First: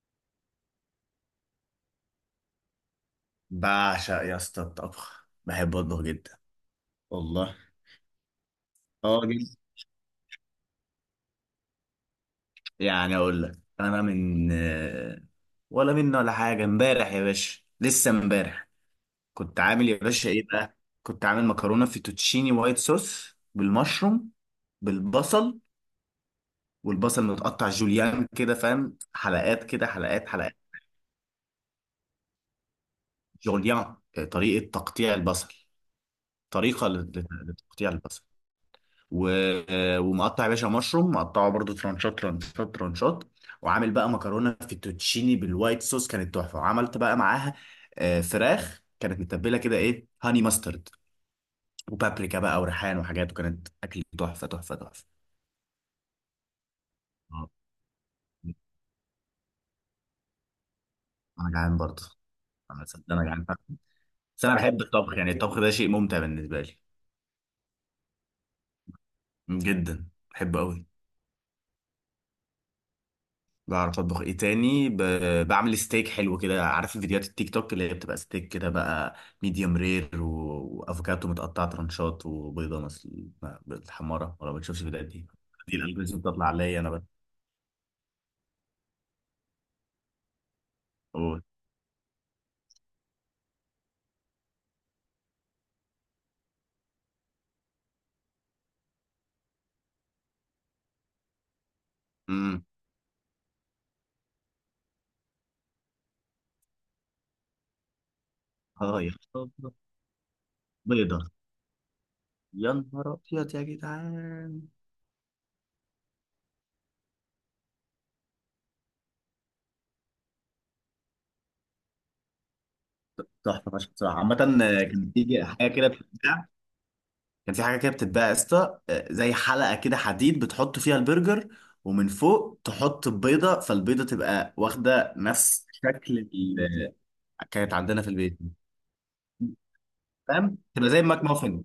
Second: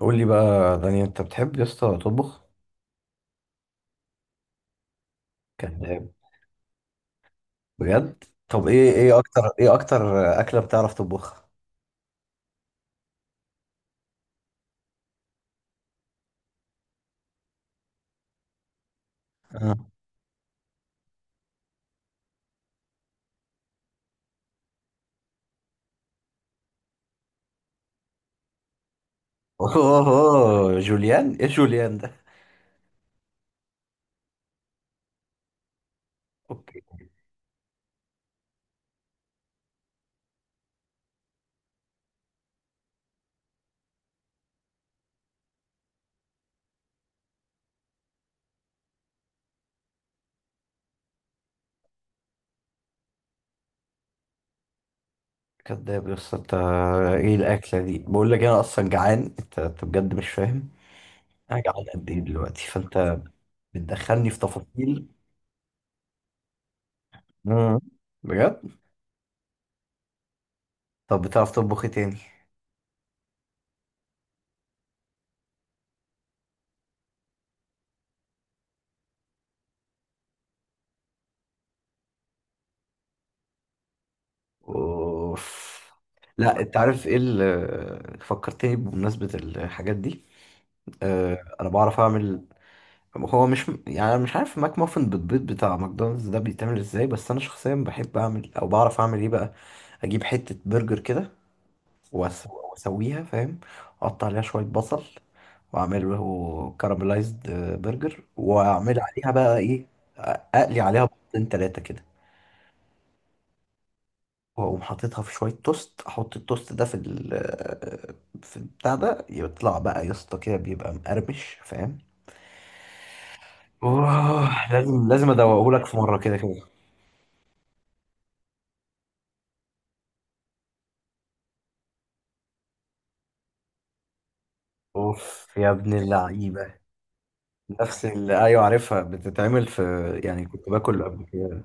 قول لي بقى داني، انت بتحب يا اسطى تطبخ؟ بعشق يا اسطى الطبخ. بحب اطبخ كذاب. جدا. والله. بجد؟ طب ايه ايه اه، اكتر جدا. ايه اكتر اكله بتعرف تطبخها؟ يعني اقول لك انا من ولا منه ولا حاجه. امبارح يا باشا، لسه امبارح كنت آه. عامل يا باشا ايه بقى؟ كنت عامل مكرونه فيتوتشيني وايت صوص بالمشروم، بالبصل. والبصل متقطع جوليان كده، فاهم؟ حلقات كده، حلقات حلقات. اوه، جوليان؟ ايه جوليان ده؟ جوليان، طريقه تقطيع البصل. اوكي. طريقه لتقطيع البصل و... ومقطع يا باشا مشروم، مقطعه برضو ترانشات ترانشات ترانشات. وعامل بقى مكرونه فيتوتشيني بالوايت صوص، كانت تحفه. وعملت بقى معاها فراخ كانت متبله كده ايه، هاني ماسترد وبابريكا بقى وريحان وحاجات. وكانت اكل تحفه تحفه تحفه. كذاب يا اسطى انت. ايه آه، الاكله دي؟ بقول لك انا اصلا جعان. انت بجد مش فاهم. انا انا جعان جعان قد برضه. ايه دلوقتي، انا صدق، فانت انا جعان. بتدخلني في بس انا بحب تفاصيل. الطبخ، يعني الطبخ ده شيء ممتع بالنسبه لي. مم. بجد. جدا بحبه قوي. طب بتعرف تطبخ ايه تاني؟ بعرف اطبخ ايه تاني؟ بعمل ستيك حلو كده. عارف فيديوهات التيك توك اللي هي بتبقى ستيك كده بقى، ميديوم رير وافوكاتو متقطع ترانشات وبيضه مثل بالحماره؟ ولا ما بتشوفش الفيديوهات دي؟ اوف. دي الالجوريزم بتطلع لا، انت عليا انا بقى. عارف ايه اللي فكرتني بمناسبه الحاجات دي؟ قول. انا بعرف اعمل. هو، مش يعني، أنا مش عارف ماك مافن بالبيض بتاع ماكدونالدز ده بيتعمل ازاي. بس انا شخصيا بحب اعمل او بعرف اعمل ايه بقى؟ اجيب حتة برجر كده، امم. واسويها، فاهم؟ اقطع عليها شوية بصل، واعمل له كاراميلايزد برجر، واعمل اه يا عليها بقى خبر. ايه؟ اقلي عليها بيضه. بيضتين تلاتة كده، يا نهار ابيض يا جدعان. واقوم حاططها في شوية توست، احط التوست ده في البتاع ده، يطلع بقى يا اسطى كده، بيبقى مقرمش، فاهم؟ تحفه فشخ بصراحه، عامه. اوه، آه، كانت لازم بتيجي حاجه ادوقهولك كده، في مرة كده بتحبها؟ كده. كان في حاجه كده بتتباع يا اسطى، زي حلقه كده حديد بتحط فيها البرجر، ومن فوق تحط البيضه. فالبيضه تبقى واخده اوف نفس يا ابن شكل اللعيبه! كانت عندنا نفس في البيت. اللي، ايوه، عارفها بتتعمل في. يعني فاهم؟ كنت تبقى زي باكل قبل الماك كده. مافن.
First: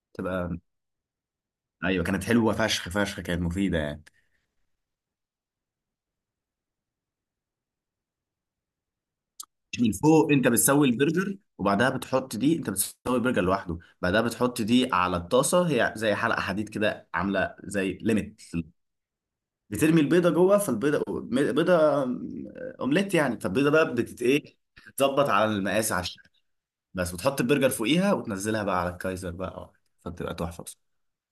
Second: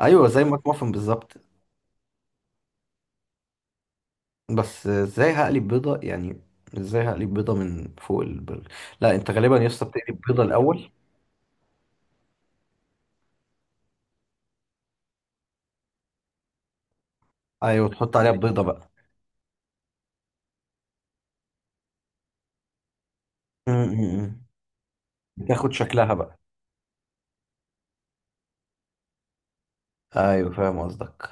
ايوه، زي تبقى ماك مافن بالظبط. ايوه. كانت حلوه فشخ فشخ، كانت مفيده يعني. بس ازاي هقلب بيضه يعني؟ ازاي هقلب بيضه من فوق البرجر؟ لا، انت غالبا يا اسطى من بتقلب فوق بيضه انت بتسوي الاول. البرجر، وبعدها بتحط دي. انت بتسوي البرجر لوحده، بعدها بتحط دي على الطاسه. هي زي حلقه حديد كده، عامله ايوه، زي تحط عليها ليميت. البيضه بقى. بترمي البيضه جوه. فالبيضه، بيضه اومليت يعني. م- فالبيضه بقى بتت م- م. ايه، بتتظبط على بتاخد المقاس، على شكلها الشكل. بقى. بس وتحط البرجر فوقيها، وتنزلها بقى على الكايزر بقى. فبتبقى ايوه تحفه فاهم بصراحه. قصدك.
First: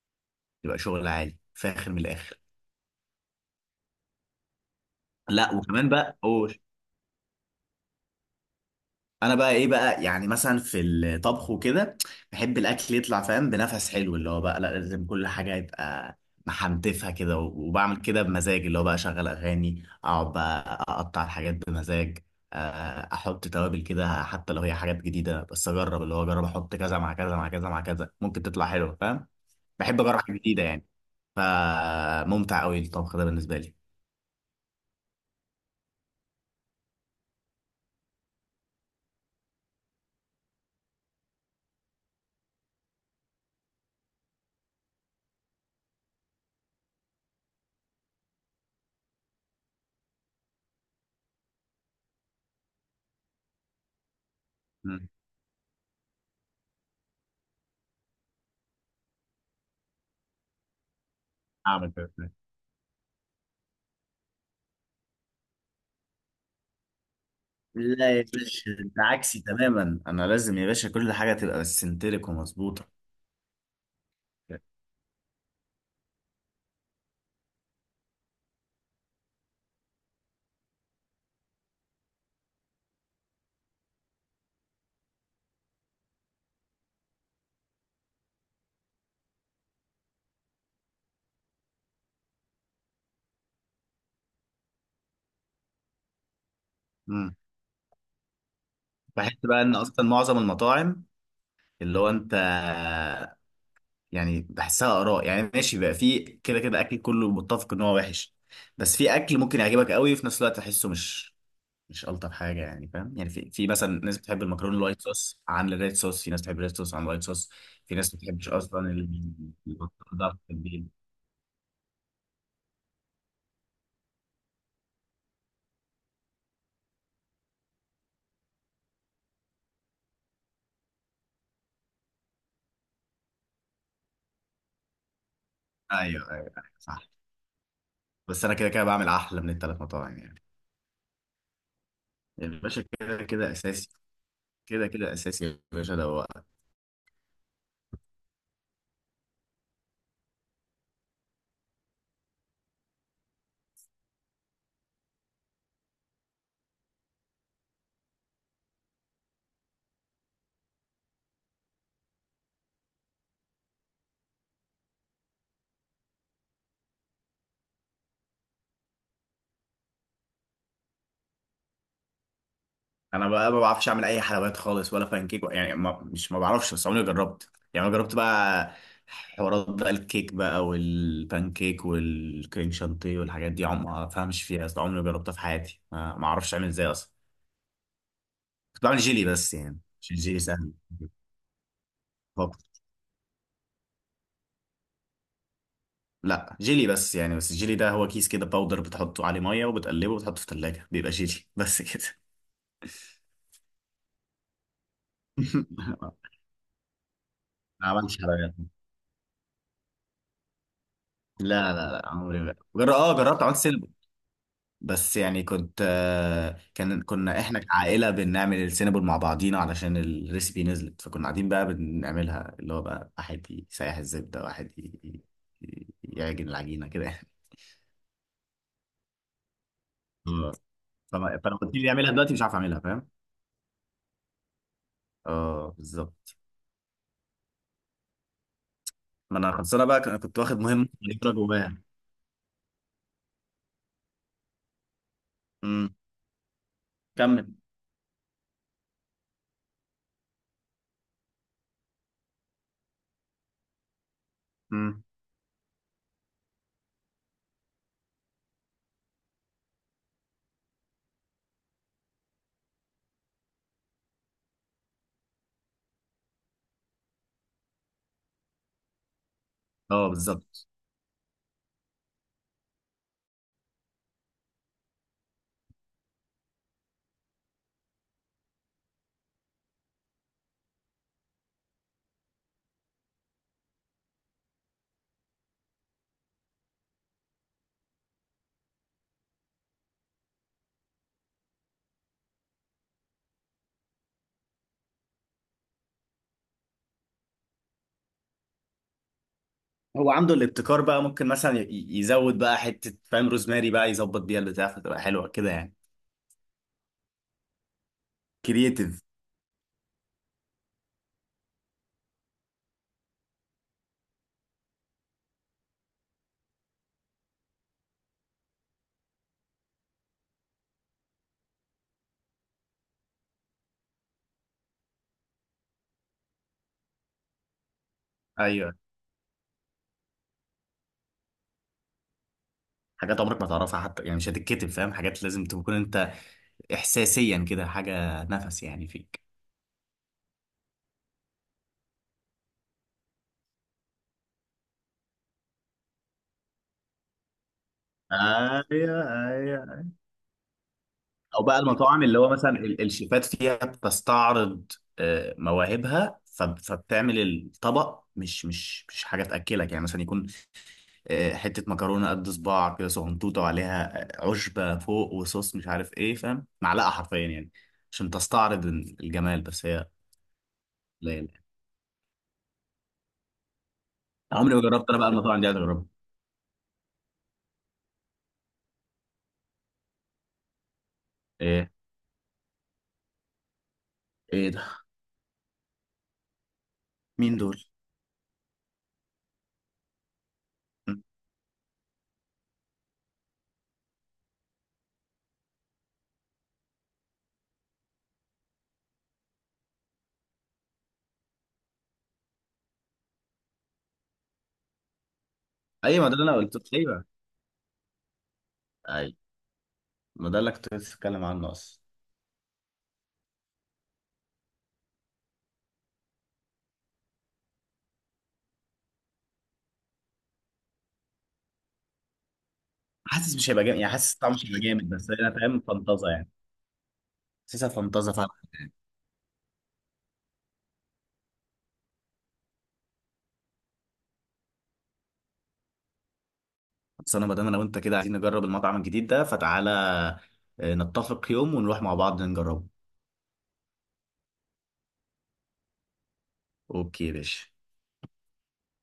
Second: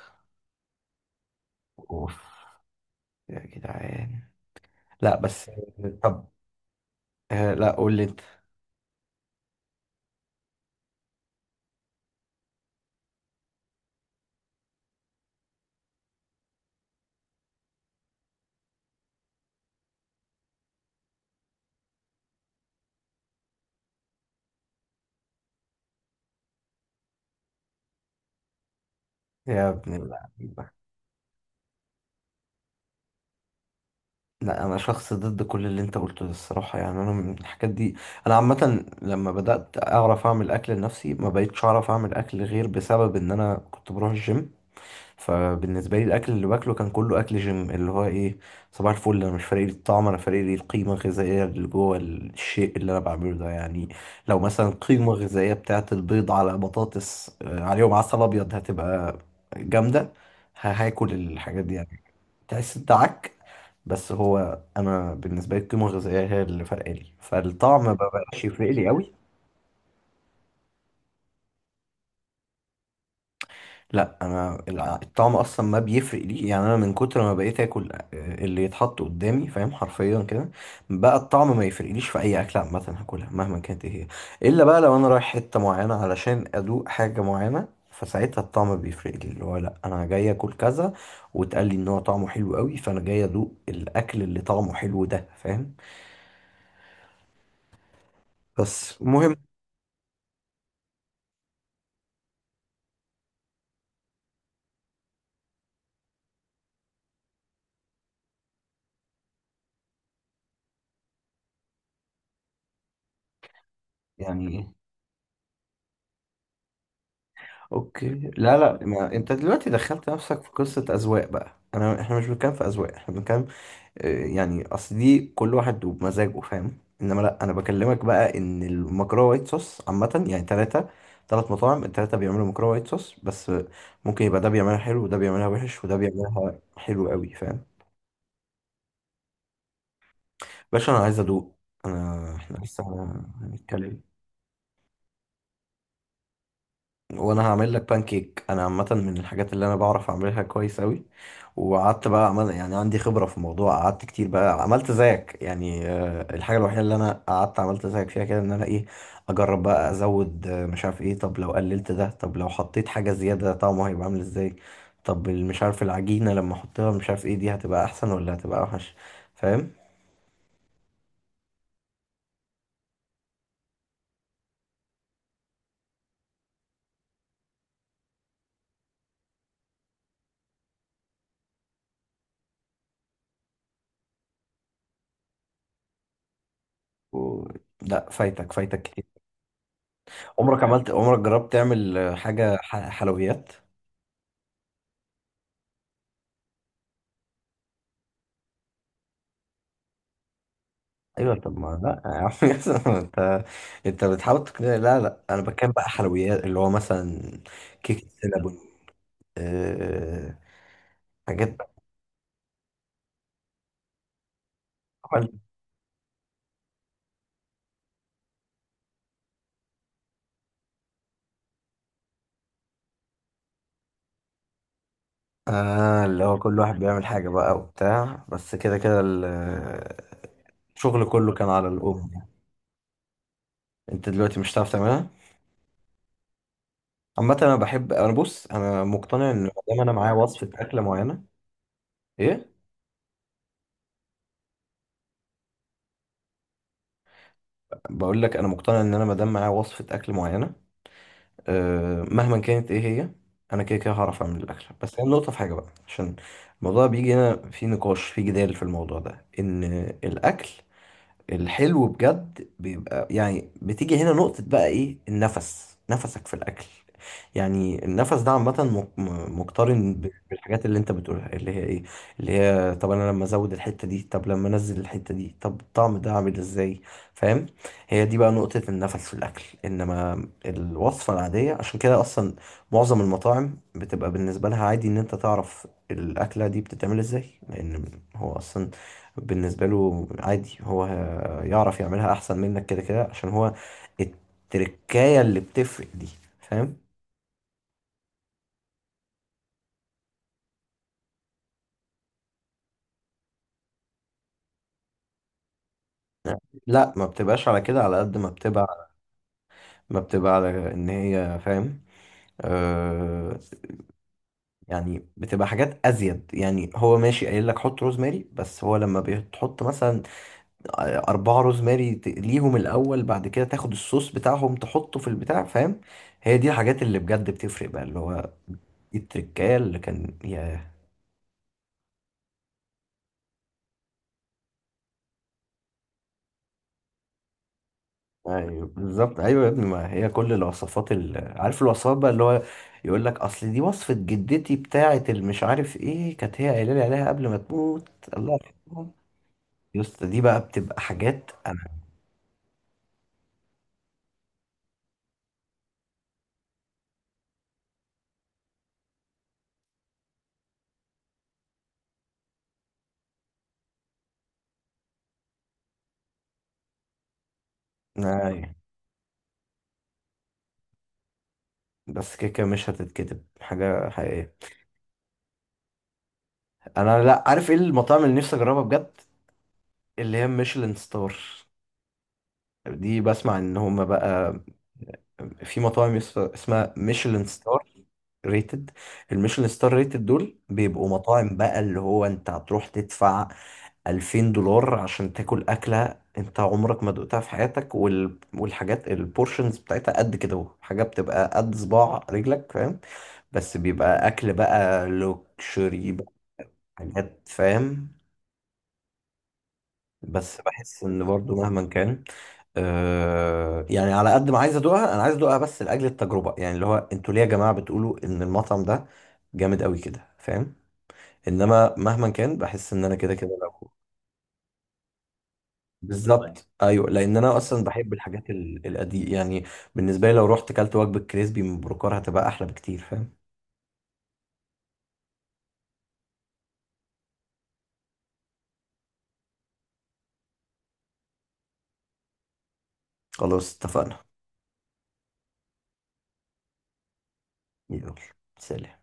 بتبقى شغل عالي فاخر من اوف. الاخر. يا جدعان! لا بس. لا وكمان بقى، طب. قول. لا، قول لي انت. انا بقى ايه بقى؟ يعني مثلا في الطبخ وكده، بحب الاكل يطلع فاهم بنفس حلو. اللي هو بقى لا، لازم كل حاجه يبقى محنتفها كده. وبعمل كده بمزاج اللي هو بقى، اشغل اغاني، اقعد بقى اقطع الحاجات بمزاج. احط توابل كده. حتى لو هي حاجات جديده، بس اجرب. اللي هو اجرب احط كذا مع كذا مع كذا مع كذا، ممكن تطلع حلوه. فاهم؟ يا ابن بحب اجرب حاجه جديده اللعيبه! يعني. فممتع قوي الطبخ ده بالنسبه لي. لا، انا شخص ضد كل اللي انت قلته ده الصراحه. يعني انا من الحاجات دي. انا عامه لما بدات اعرف اعمل اكل لنفسي، ما بقيتش اعرف اعمل اكل غير بسبب ان انا كنت بروح الجيم. فبالنسبه لي الاكل اللي باكله كان كله اكل جيم، اللي هو ايه؟ صباح الفل. انا مش فارق لي الطعم، انا فارق لي القيمه الغذائيه اللي جوه الشيء اللي انا بعمله ده يعني. لو مثلا مم. قيمه غذائيه بتاعت البيض على بطاطس، عليهم عسل ابيض، هتبقى جامده. هاكل الحاجات دي اعمل يعني. كده. تحس انت عك. بس هو انا بالنسبه لي، القيمه الغذائيه هي اللي فرقالي لي، فالطعم ما لا يا بقاش يفرق باشا، لي انت قوي. عكسي تماما. انا لازم يا باشا كل حاجه تبقى سنتريك ومظبوطه. لا، انا الطعم اصلا ما بيفرق لي. يعني انا من كتر ما بقيت اكل، اللي يتحط قدامي، فاهم، حرفيا كده. بقى الطعم ما يفرقليش في اي اكله عامه، هاكلها مهما كانت ايه هي. الا بقى لو انا رايح حته معينه علشان ادوق حاجه معينه، فساعتها الطعم بيفرق لي، اللي هو لا، انا جاي اكل كذا. واتقال لي ان هو طعمه حلو قوي، فانا جاي ادوق الاكل اللي طعمه حلو ده، فاهم؟ امم. بس بحس المهم. بقى ان اصلا معظم المطاعم، اللي هو انت، يعني بحسها اراء. يعني ماشي بقى، في كده كده اكل كله متفق ان هو وحش. بس في اكل ممكن يعجبك قوي، وفي نفس الوقت تحسه مش الطف حاجه يعني. فاهم يعني؟ في مثلا ناس بتحب يعني إيه؟ المكرونه الوايت صوص عن الريد صوص. في ناس بتحب الريد صوص عن الوايت صوص. في اوكي. ناس ما بتحبش لا لا، اصلا ما انت دلوقتي دخلت البطاطا نفسك في في قصة البيض. اذواق بقى، احنا مش بنتكلم في اذواق، احنا بنتكلم. يعني اصل دي كل واحد وبمزاجه، فاهم، انما لا، انا بكلمك بقى ان المكرونة وايت صوص عامة، يعني ثلاث مطاعم، الثلاثة بيعملوا مكرونة وايت صوص، بس ممكن يبقى ده بيعملها حلو وده بيعملها وحش وده ايوه، ايوه، بيعملها أيوة، حلو صح. قوي، فاهم؟ بس انا كده كده بعمل احلى من الثلاث مطاعم يعني. باشا، انا عايز ادوق. انا يا احنا لسه باشا كده كده اساسي. هنتكلم. كده كده اساسي يا باشا، ده هو. وانا هعمل لك بانكيك. انا عامه من الحاجات اللي انا بعرف اعملها كويس قوي. وقعدت بقى عمل، يعني عندي خبره في الموضوع، قعدت كتير بقى عملت زيك يعني. الحاجه الوحيده اللي انا قعدت عملت زيك فيها كده ان انا ايه؟ اجرب بقى، ازود مش عارف ايه. طب لو قللت ده، طب لو حطيت حاجه زياده، طعمه هيبقى عامل ازاي؟ طب مش عارف العجينه لما احطها مش عارف ايه، دي هتبقى احسن ولا هتبقى اوحش؟ فاهم؟ انا بقى ما بعرفش اعمل اي حلويات خالص، ولا فانكيك يعني. ما بعرفش. بس عمري ما جربت يعني. انا جربت بقى حوارات بقى، الكيك بقى والبانكيك والكريم شانتيه والحاجات دي. عم ما فهمش فيها اصلا. عمري ما جربتها في حياتي. ما اعرفش اعمل ازاي اصلا. و... لا، فايتك فايتك كنت بعمل كتير. جيلي بس يعني، عشان الجيلي سهل عمرك جربت تعمل حاجه فقط. حلويات؟ لا، جيلي بس يعني. بس الجيلي ده هو كيس كده باودر، بتحطه عليه ميه وبتقلبه وبتحطه في الثلاجه، بيبقى ايوه، جيلي طب ما بس لا كده. يا عم ياسر، ما انت بتحاول تقنعني. لا لا، انا بتكلم بقى حلويات، اللي هو مثلا ما كيك عملتش حلويات. السينابون، أه... حاجات بقى. لا لا لا، عمري ما اه جربت عملت سينابل. بس عمل- يعني كنت كنا احنا كعائله بنعمل السينابل مع بعضينا، علشان الريسبي نزلت. فكنا قاعدين بقى بنعملها، اللي هو بقى واحد يسيح الزبده، واحد اللي هو يعجن كل واحد العجينه كده بيعمل يعني. حاجة بقى وبتاع، بس كده كده ال- اه. الشغل كله كان فانا على قلت لي الأم اعملها يعني. دلوقتي، مش عارف اعملها. فاهم؟ انت دلوقتي مش هتعرف تعملها. اه بالظبط. عامة انا مقتنع ما ان ما انا دام خلصانه انا بقى. معايا كنت وصفة واخد اكلة مهمه معينة. صغيره جوايا. ايه؟ امم. كمل. بقول لك انا مقتنع ان انا ما دام معايا وصفة اكل معينة، مهما كانت ايه هي. انا كده كده هعرف اعمل الاكل. بس امم. هي النقطه في حاجه بقى، عشان الموضوع بيجي هنا، في نقاش، في جدال في الموضوع ده، ان الاكل الحلو بجد بيبقى، يعني بتيجي هنا نقطة، بقى ايه النفس، نفسك في الأكل. يعني النفس ده عامة مقترن اه بالحاجات بالظبط. اللي انت بتقولها، اللي هي ايه؟ اللي هي طب انا لما ازود الحتة دي، طب لما انزل الحتة دي، طب الطعم ده عامل ازاي؟ فاهم؟ هي دي بقى نقطة النفس في الأكل. انما الوصفة العادية، عشان كده اصلا معظم المطاعم بتبقى بالنسبة لها عادي ان انت تعرف الأكلة دي بتتعمل ازاي، لأن هو اصلا بالنسبة له عادي، هو يعرف يعملها احسن منك كده كده، عشان هو التركاية اللي بتفرق دي. فاهم؟ هو عنده الابتكار بقى. ممكن مثلا يزود بقى حتة، فاهم؟ روزماري بقى يظبط بيها البتاع، فتبقى حلوة كده يعني. لا، ما بتبقاش على كده، على قد ما بتبقى كرييتيف. ما بتبقى على ان هي، فاهم. آه يعني بتبقى حاجات ازيد، يعني هو ماشي قايل لك حط روزماري، بس هو لما بتحط مثلا اربعة روزماري، تقليهم الاول، بعد كده تاخد الصوص بتاعهم تحطه في البتاع، فاهم. هي دي الحاجات اللي بجد بتفرق بقى، اللي هو ايوه. دي التركايه اللي كان. حاجات عمرك ما تعرفها حتى يعني، مش هتتكتب. فاهم؟ حاجات لازم تكون انت احساسيا كده، حاجة نفس ايوه يعني بالظبط، فيك. ايوه يا ابني، ما هي كل الوصفات عارف الوصفات بقى، اللي هو يقول لك اصل دي وصفه جدتي بتاعه المش عارف ايه، كانت هي قايله لي عليها قبل ما تموت. الله يرحمها. ايوه يا ايوه. اسطى دي بقى بتبقى حاجات. او بقى المطاعم اللي هو مثلا الشيفات فيها بتستعرض مواهبها. فبتعمل الطبق مش حاجة تأكلك. يعني مثلا يكون حتة مكرونة قد صباع كده، صغنطوطة، وعليها عشبة فوق، وصوص مش عارف ايه. فاهم؟ معلقة حرفيا يعني. عشان انا، أيوة. تستعرض الجمال، بس هي قليلة. بس كده كده مش هتتكتب حاجه حقيقيه. عمري ما جربت انا بقى المطاعم دي، عايز اجربها. انا، لا، عارف ايه المطاعم اللي نفسي اجربها بجد؟ اللي هي ميشلان ستار. ايه؟ دي بسمع ان هما بقى ايه ده؟ في مطاعم اسمها ميشلان مين دول؟ ستار ريتد. الميشلان ستار ريتد دول بيبقوا م. مطاعم بقى، اللي هو انت هتروح تدفع 2000 دولار عشان تاكل أكلة انت عمرك ما دقتها في حياتك، والحاجات البورشنز بتاعتها قد كده اهو، حاجة بتبقى قد صباع رجلك، فاهم. بس بيبقى أكل بقى لوكشري ايوه، ما بقى، ده اللي انا قلت. ايوه حاجات، فاهم. ايوه، ما ده بس اللي كنت بحس لسه ان بتكلم برضو عنه مهما اصلا. كان يعني، على قد ما عايز ادوقها انا عايز ادوقها بس لاجل التجربه، يعني اللي هو انتوا ليه يا جماعه بتقولوا ان المطعم ده جامد قوي كده، فاهم. انما مهما كان بحس ان انا كده كده، حاسس مش هيبقى لو جامد يعني، حاسس طعمه مش هيبقى جامد، بس انا فاهم فانتازه يعني. بالظبط، ايوه، لان انا اصلا حاسسها بحب فانتازه فعلا. الحاجات القديمه يعني. بالنسبه لي لو رحت كلت وجبه كريسبي من بروكار هتبقى احلى بكتير، فاهم. بس انا، ما دام انا وانت كده عايزين نجرب المطعم الجديد ده، فتعالى نتفق يوم ونروح مع بعض نجربه. خلاص اتفقنا. اوكي يا باشا. يلا. سلام.